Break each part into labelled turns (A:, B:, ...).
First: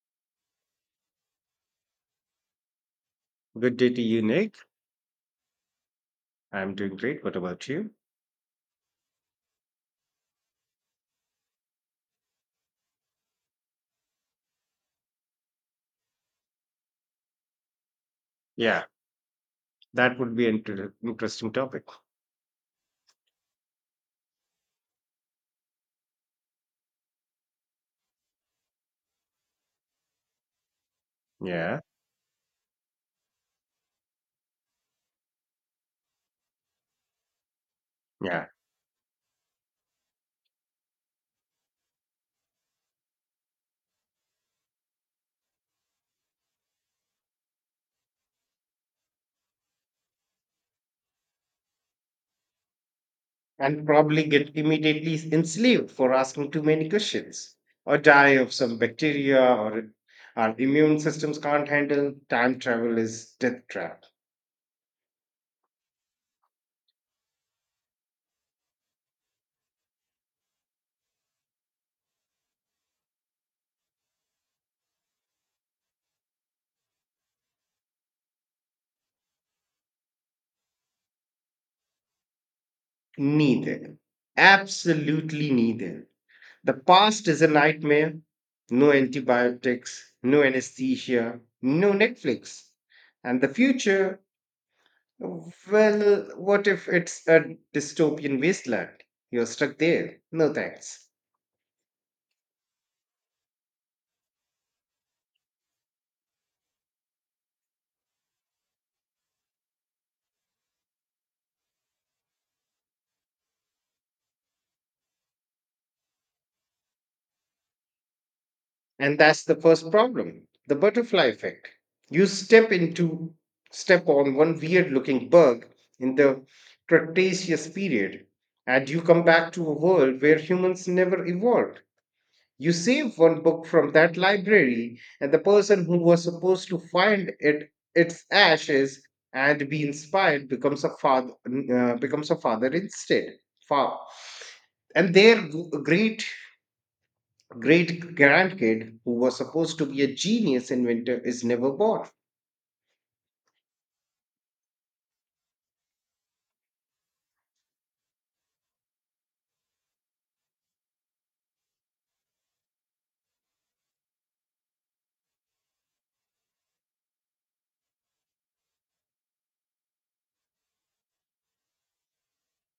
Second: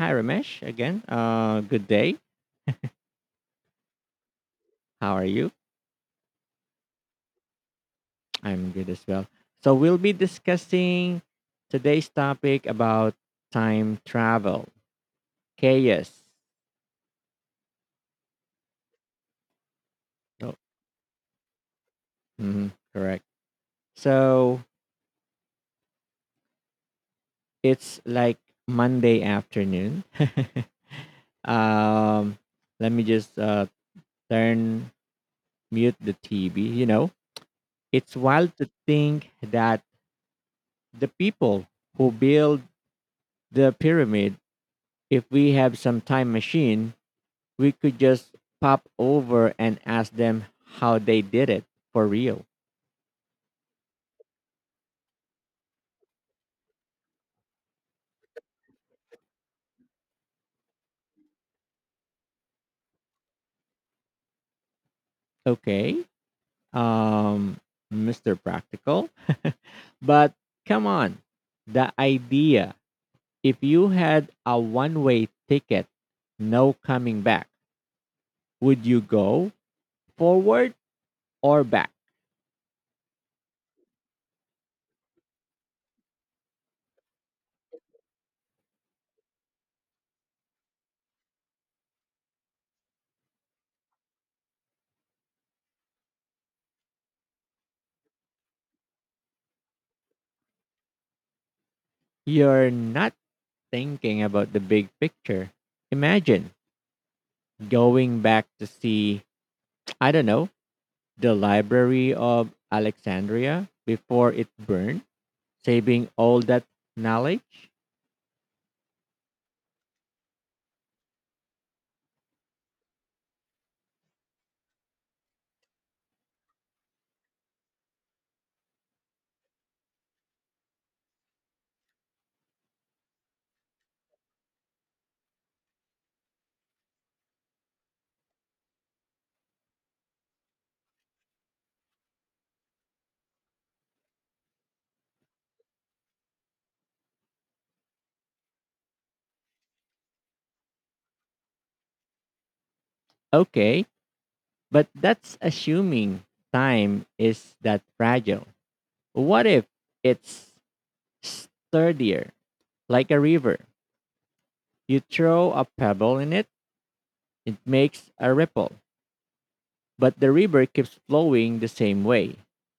A: Hi, Ramesh. Again, good day.
B: Good day to you, Nick.
A: How are you?
B: I'm doing great. What about you?
A: I'm good as well. So, we'll be discussing today's topic about time travel, chaos.
B: Yeah, that would be
A: Oh,
B: an interesting topic.
A: correct. So, it's like Monday afternoon.
B: Yeah,
A: um, let me just turn mute the TV. It's
B: yeah.
A: wild to think that the people who build the pyramid, if we have some time machine, we could just pop over and ask them how they did it for real.
B: And probably get immediately enslaved for asking too many questions or die of some bacteria or our immune systems can't handle. Time travel is death trap.
A: Okay. Um, Mr. Practical. But come on. The idea if you had a one way ticket, no coming back, would you go forward or back?
B: Neither. Absolutely neither. The past is a nightmare. No antibiotics, no anesthesia, no Netflix. And the future. Well, what if it's a dystopian wasteland? You're stuck there. No thanks.
A: You're not thinking about the big picture. Imagine going back to see, I don't know, the Library of Alexandria before it burned, saving all that knowledge?
B: And that's the first problem, the butterfly effect. You step into, Step on one weird looking bug in the Cretaceous period, and you come back to a world where humans never evolved. You save one book from that library, and the person who was supposed to find it its ashes and be inspired becomes a father instead. Fa- and their great great grandkid who was supposed to be a genius inventor is never born.
A: Okay, but that's assuming time is that fragile. What if it's sturdier, like a river? You throw a pebble in it, it makes a ripple, but the river keeps flowing the same way.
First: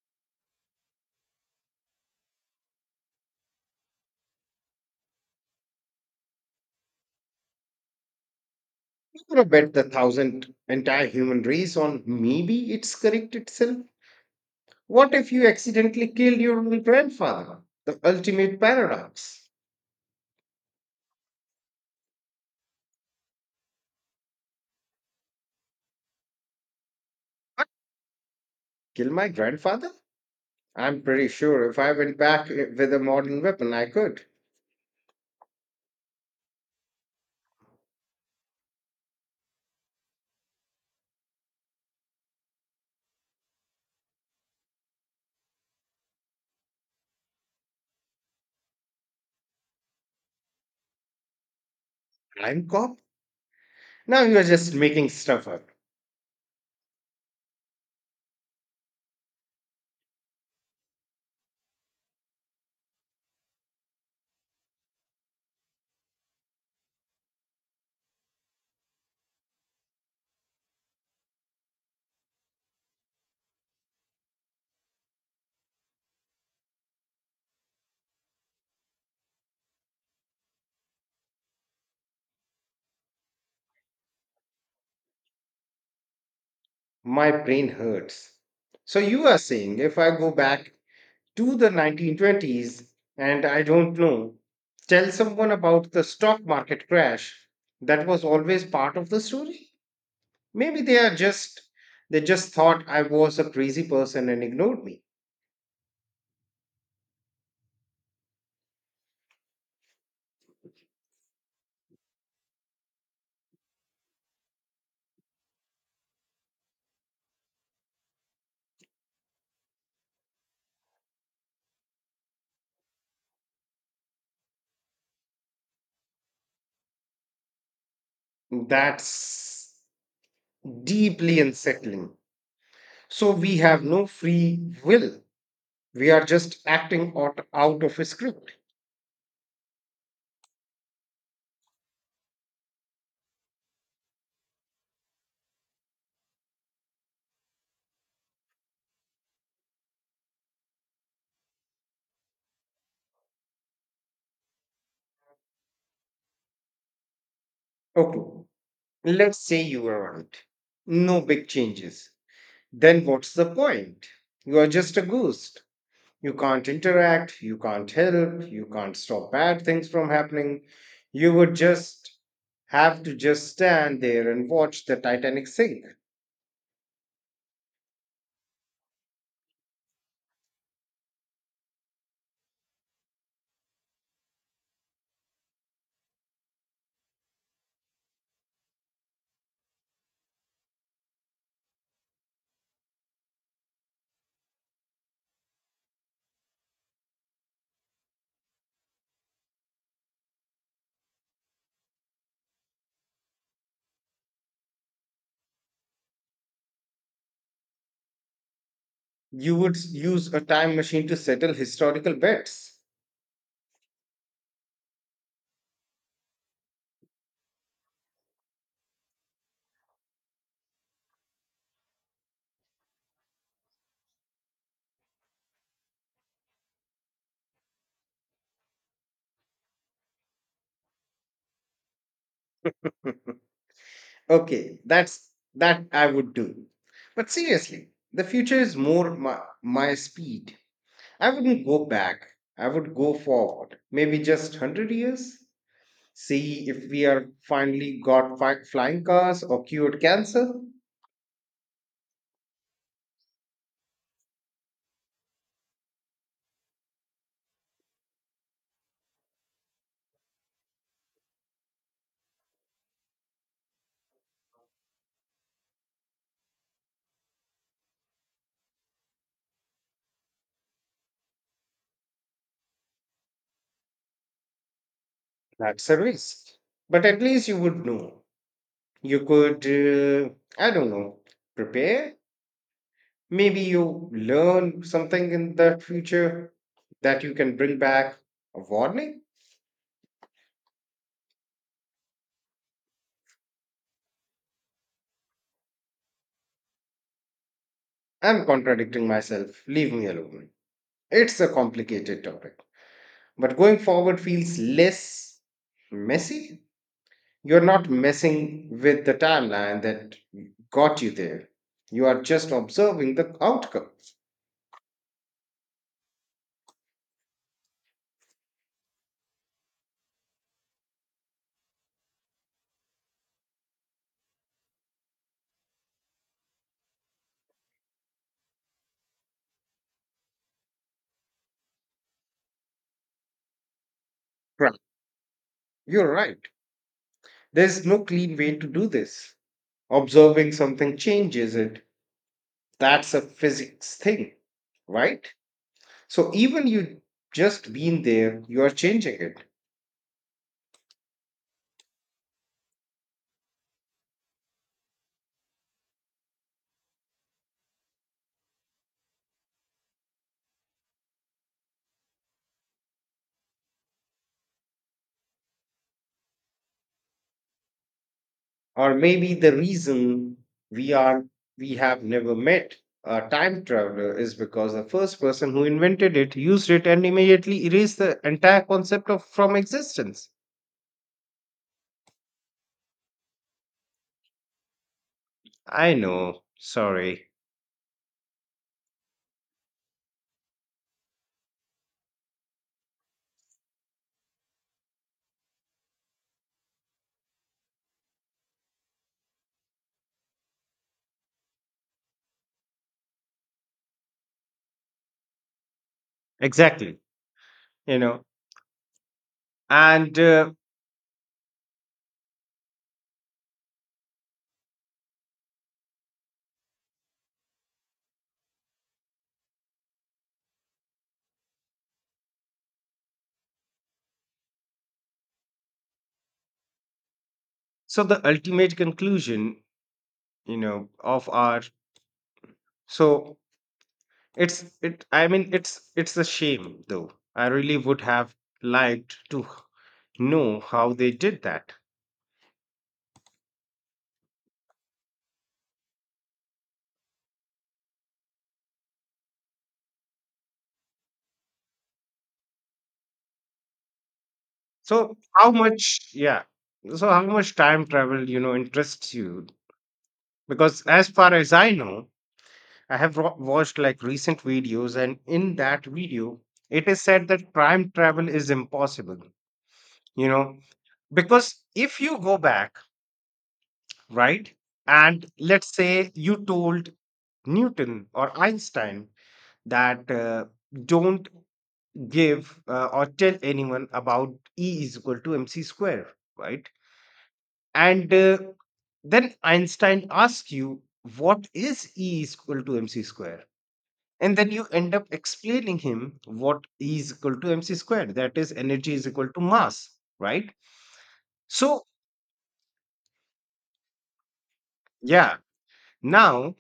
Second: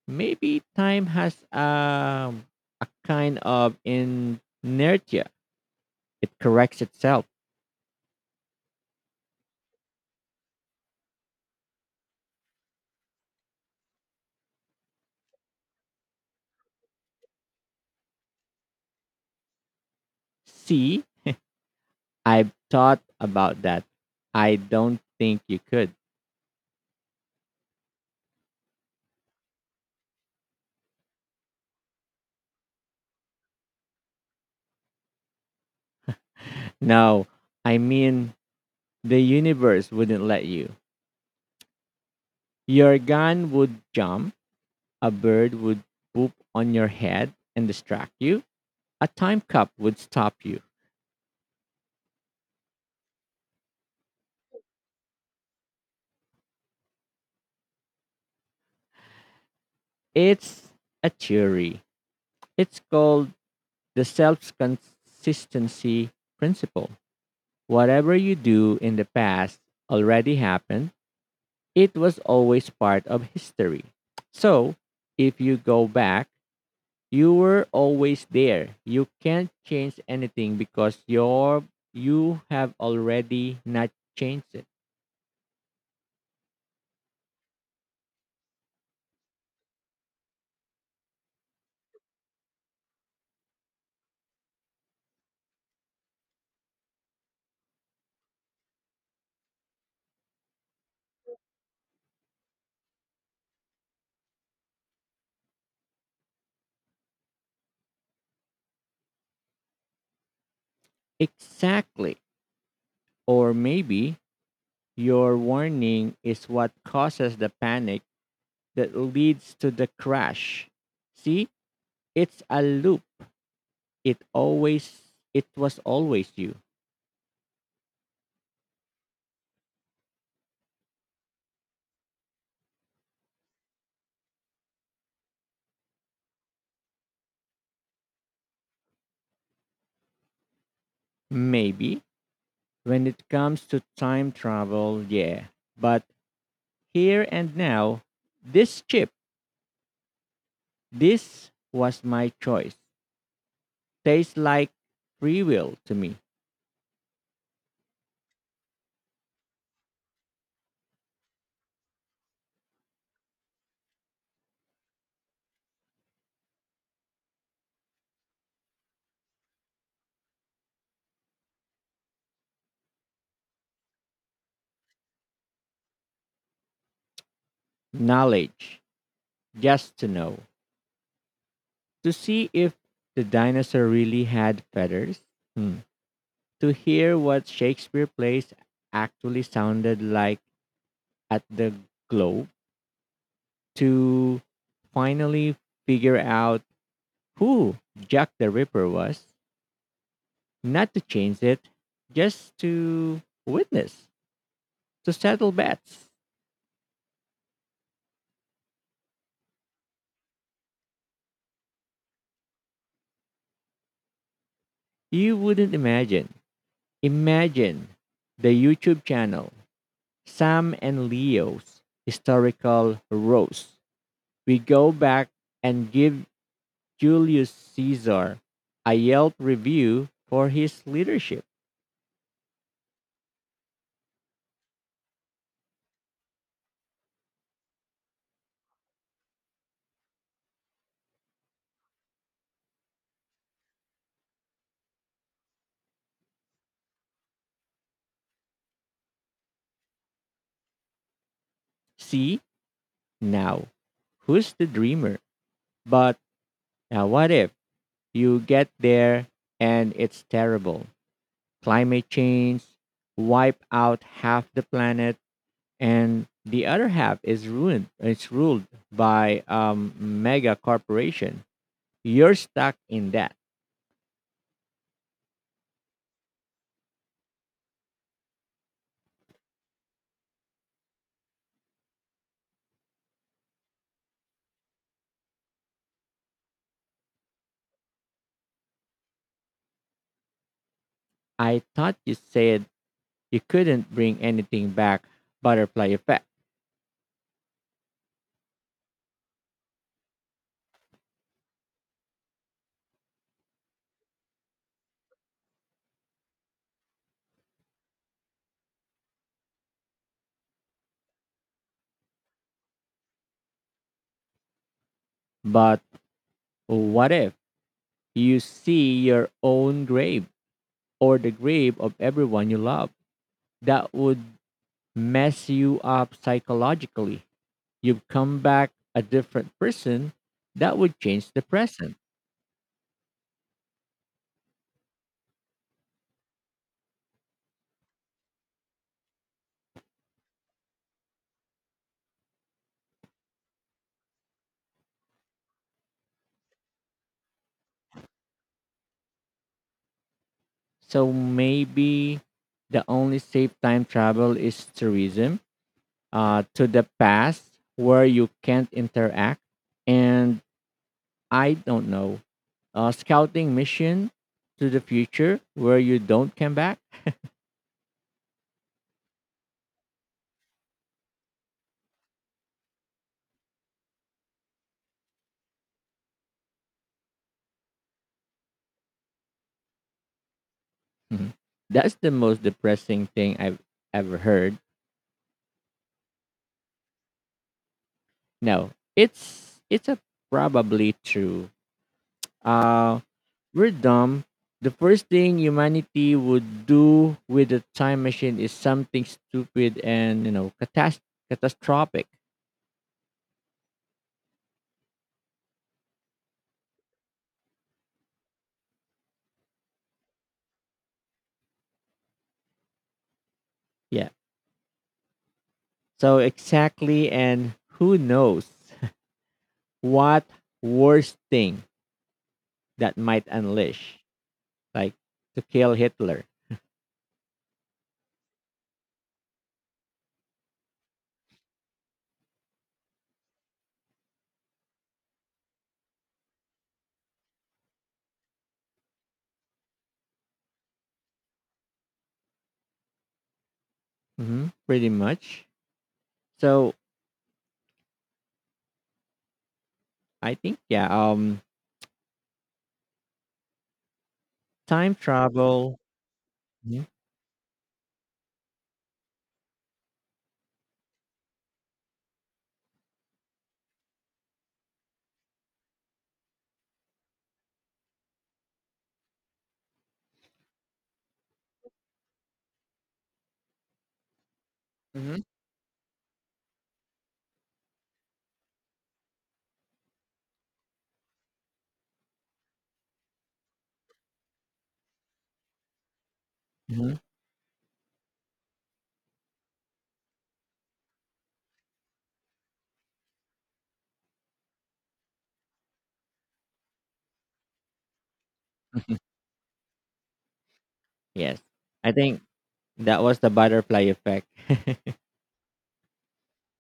A: Maybe time has a kind of inertia, it corrects itself.
B: You gonna bet the thousand entire human race on maybe it's correct itself. What if you accidentally killed your own grandfather? The ultimate paradox.
A: See, I've thought about that. I don't think you could.
B: Kill my grandfather? I'm pretty sure if I went back with a modern weapon, I could.
A: No, I mean, the universe wouldn't let you. Your gun would jump, a bird would poop on your head and distract you, a time cup would stop you.
B: Time cop? Now you're just making stuff up.
A: It's a theory. It's called the self consistency principle. Whatever you do in the past already happened, it was always part of history. So, if you go back, you were always there. You can't change anything because you have already not changed it.
B: My brain hurts. So you are saying if I go back to the 1920s and I don't know, tell someone about the stock market crash, that was always part of the story? Maybe they just thought I was a crazy person and ignored me.
A: Exactly. Or maybe your warning is what causes the panic that leads to the crash. See, it's a loop. It was always you.
B: That's deeply unsettling. So we have no free will. We are just acting out, out of a script.
A: Maybe when it comes to time travel, yeah. But here and now, this chip, this was my choice. Tastes like free will to me.
B: Okay, let's say you are right. No big changes. Then what's the point? You are just a ghost. You can't interact, you can't help, you can't stop bad things from happening. You would just have to just stand there and watch the Titanic sink.
A: Knowledge, just to know, to see if the dinosaur really had feathers. Hmm. To hear what Shakespeare plays actually sounded like at the Globe, to finally figure out who Jack the Ripper was, not to change it, just to witness, to settle bets.
B: You would use a time machine to settle historical bets.
A: You wouldn't imagine. Imagine the YouTube channel Sam and Leo's historical roast. We go back and give Julius Caesar a Yelp review for his leadership.
B: okay, that's that I would do. But seriously, the future is more my speed. I wouldn't go back. I would go forward. Maybe just 100 years. See if we are finally got flying cars or cured cancer.
A: See now, who's the dreamer? But now, what if you get there and it's terrible? Climate change, wipe out half the planet, and the other half is ruined. It's ruled by mega corporation. You're stuck in that.
B: That's a risk. But at least you would know. You could, I don't know, prepare. Maybe you learn something in the future that you can bring back a warning.
A: I thought you said you couldn't bring anything back, butterfly effect.
B: I'm contradicting myself. Leave me alone. It's a complicated topic. But going forward feels less messy. You're not messing with the timeline that got you there. You are just observing the outcome.
A: But what if you see your own grave or the grave of everyone you love? That would mess you up psychologically. You've come back a different person. That would change the present.
B: Right. You're right. There's no clean way to do this. Observing something changes it. That's a physics thing, right? So even you just being there, you are changing it.
A: So maybe the only safe time travel is tourism, to the past where you can't interact. And I don't know, scouting mission to the future where you don't come back.
B: Or maybe the reason we are we have never met a time traveler is because the first person who invented it used it and immediately erased the entire concept of from existence.
A: Mhm. That's the most depressing thing I've ever heard.
B: I know, sorry.
A: No, it's a probably true. Uh, we're dumb. The first thing humanity would do with a time machine is something stupid and catastrophic.
B: Exactly, you know, and
A: Yeah. So exactly, and who knows what worst thing that might unleash, like to kill Hitler.
B: so the ultimate conclusion, you know, of our, so it's it I mean it's a shame though, I really would have liked to know how they did that.
A: Hmm, pretty much. So I think, yeah, time
B: So how
A: travel.
B: much, yeah.
A: Mhm.
B: So how much time travel, you know, interests you? Because as far as I know, I have watched like recent videos, and in that video, it is said that time travel is impossible, you know, because if you go back, right,
A: Hmm.
B: and let's say you told Newton or Einstein that don't give or tell anyone about E is equal to MC square, right?
A: Mhm.
B: And then Einstein asks you, what is E is equal to mc square? And then you end up explaining him what E is equal to mc squared. That is, energy is equal to mass, right?
A: Yes,
B: So,
A: I think that was the butterfly effect.
B: yeah, now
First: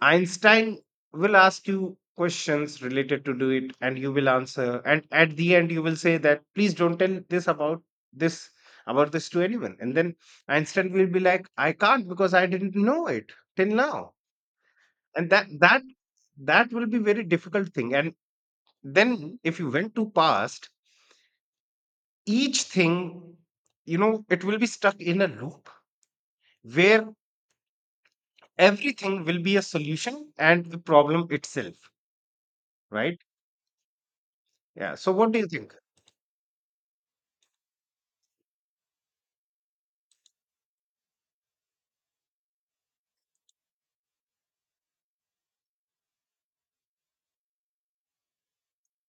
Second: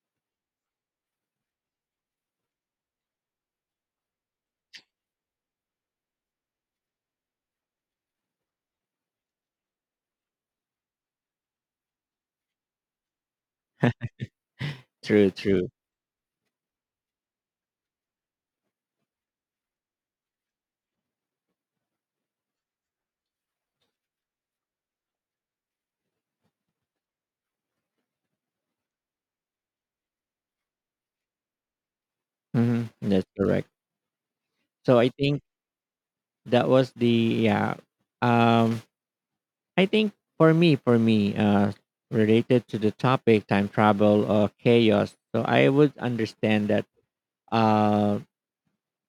B: Einstein will ask you questions related to do it and you will answer. And at the end, you will say that, please don't tell this about this about this to anyone. And then Einstein will be like, I can't because I didn't know it till now. And
A: True,
B: that
A: true.
B: that that will be very difficult thing, and then if you went to past each thing, you know, it will be stuck in a loop where everything will be a solution and the problem itself,
A: Hmm,
B: right?
A: that's correct.
B: Yeah,
A: So I
B: so what do
A: think
B: you think?
A: that was the, yeah. Um, I think for me, related to the topic, time travel or chaos. So I would understand that uh,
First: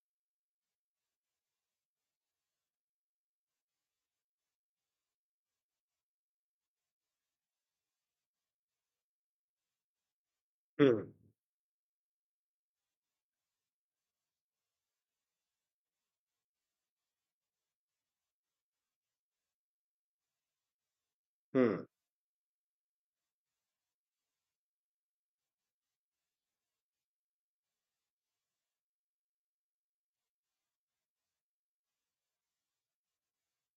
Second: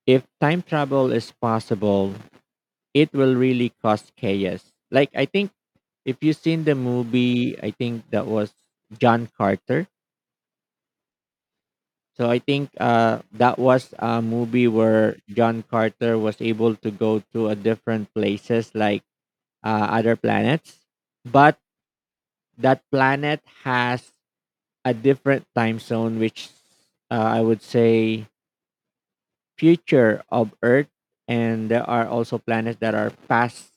A: if time travel is possible, it will really cause chaos. Like I think if you've seen the movie, I think that was John Carter.
B: Hmm,
A: So I think that was a movie where John Carter was able to go to a different places like, other planets, but
B: hmm,
A: that planet has a different time zone, which, I would say future of Earth, and there are also planets that are past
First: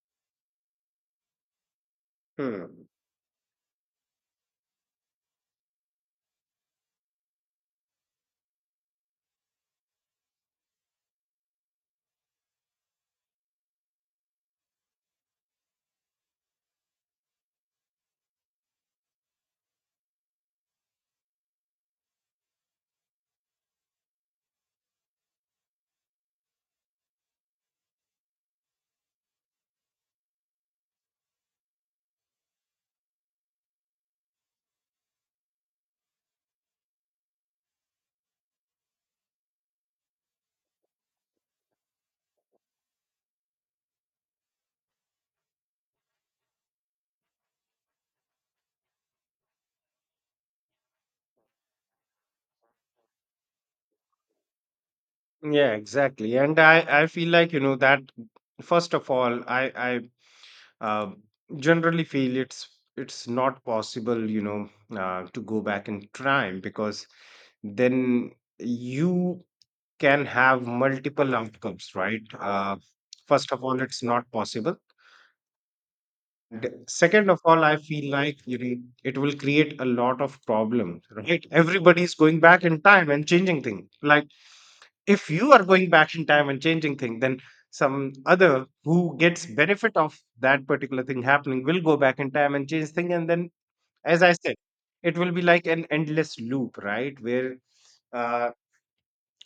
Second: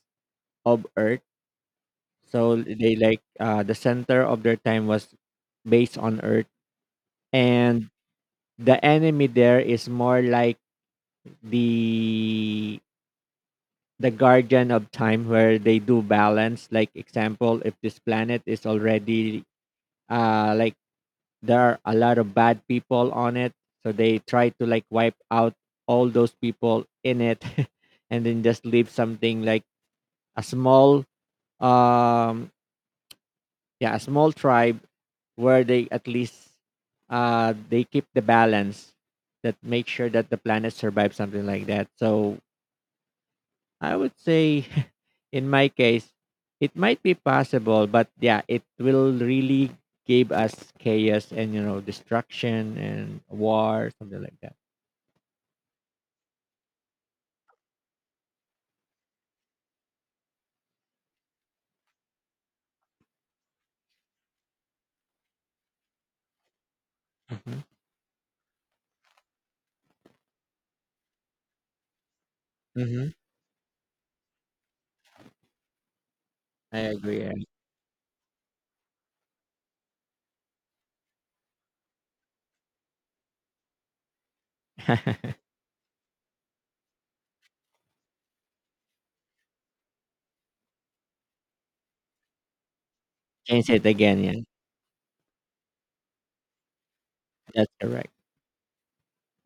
A: of Earth. So
B: hmm.
A: they like, the center of their time was based on Earth, and the enemy there is more like the the guardian of time where they do balance, like example if this planet is already, like there are a lot of bad people on it, so they try to like wipe out all those people in it, and then just leave something like a small, um yeah, a small tribe where they at least, they keep the balance, that make sure that the planet survives, something like that. So I would say, in my case, it might be possible, but yeah, it will really give us chaos and destruction and war, something like that.
B: Yeah, exactly, and I feel like, you know, that first of all I uh, generally feel it's not possible, you know, to go back in time because
A: Hmm.
B: then you can have multiple outcomes, right?
A: Hmm.
B: First of all it's not possible.
A: I agree,
B: Second
A: yeah.
B: of all I feel like, you know, it will create a lot of problems, right? Everybody is going back in time and changing things, like if you are going back in time and changing thing, then some other who gets benefit of that particular thing happening will go back in time and change thing. And then
A: Change it
B: as
A: again.
B: I
A: Yeah,
B: said, it will be like an endless loop, right? Where
A: that's correct.
B: uh,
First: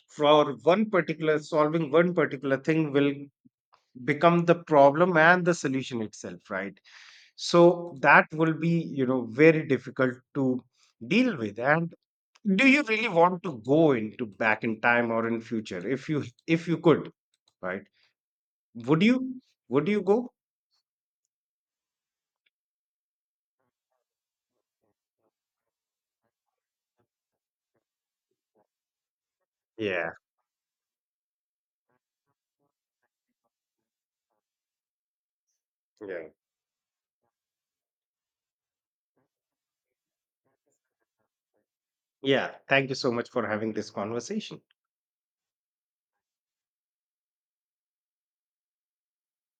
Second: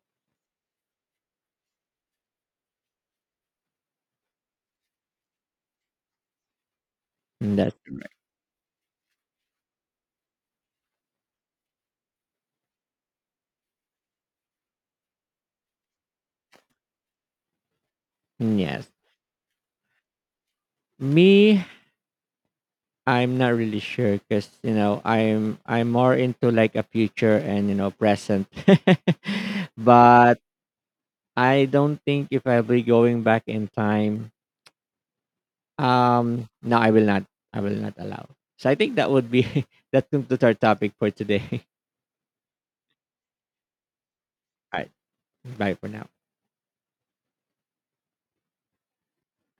B: for one particular solving one particular thing will become the problem and the solution itself, right?
A: Mm,
B: So
A: that's—
B: that will be, you know, very difficult to deal with. And do you really want to go into back in time or in future if you could, right?
A: mm, yes.
B: would you would you go?
A: Me, I'm not really sure because I'm more into like a future and present,
B: yeah
A: but I don't think if I'll be going back in time.
B: yeah
A: No, I will not. I will not allow. So I think that would be, that concludes our topic for today.
B: Yeah, thank you so much for having this conversation.
A: All right, bye for now.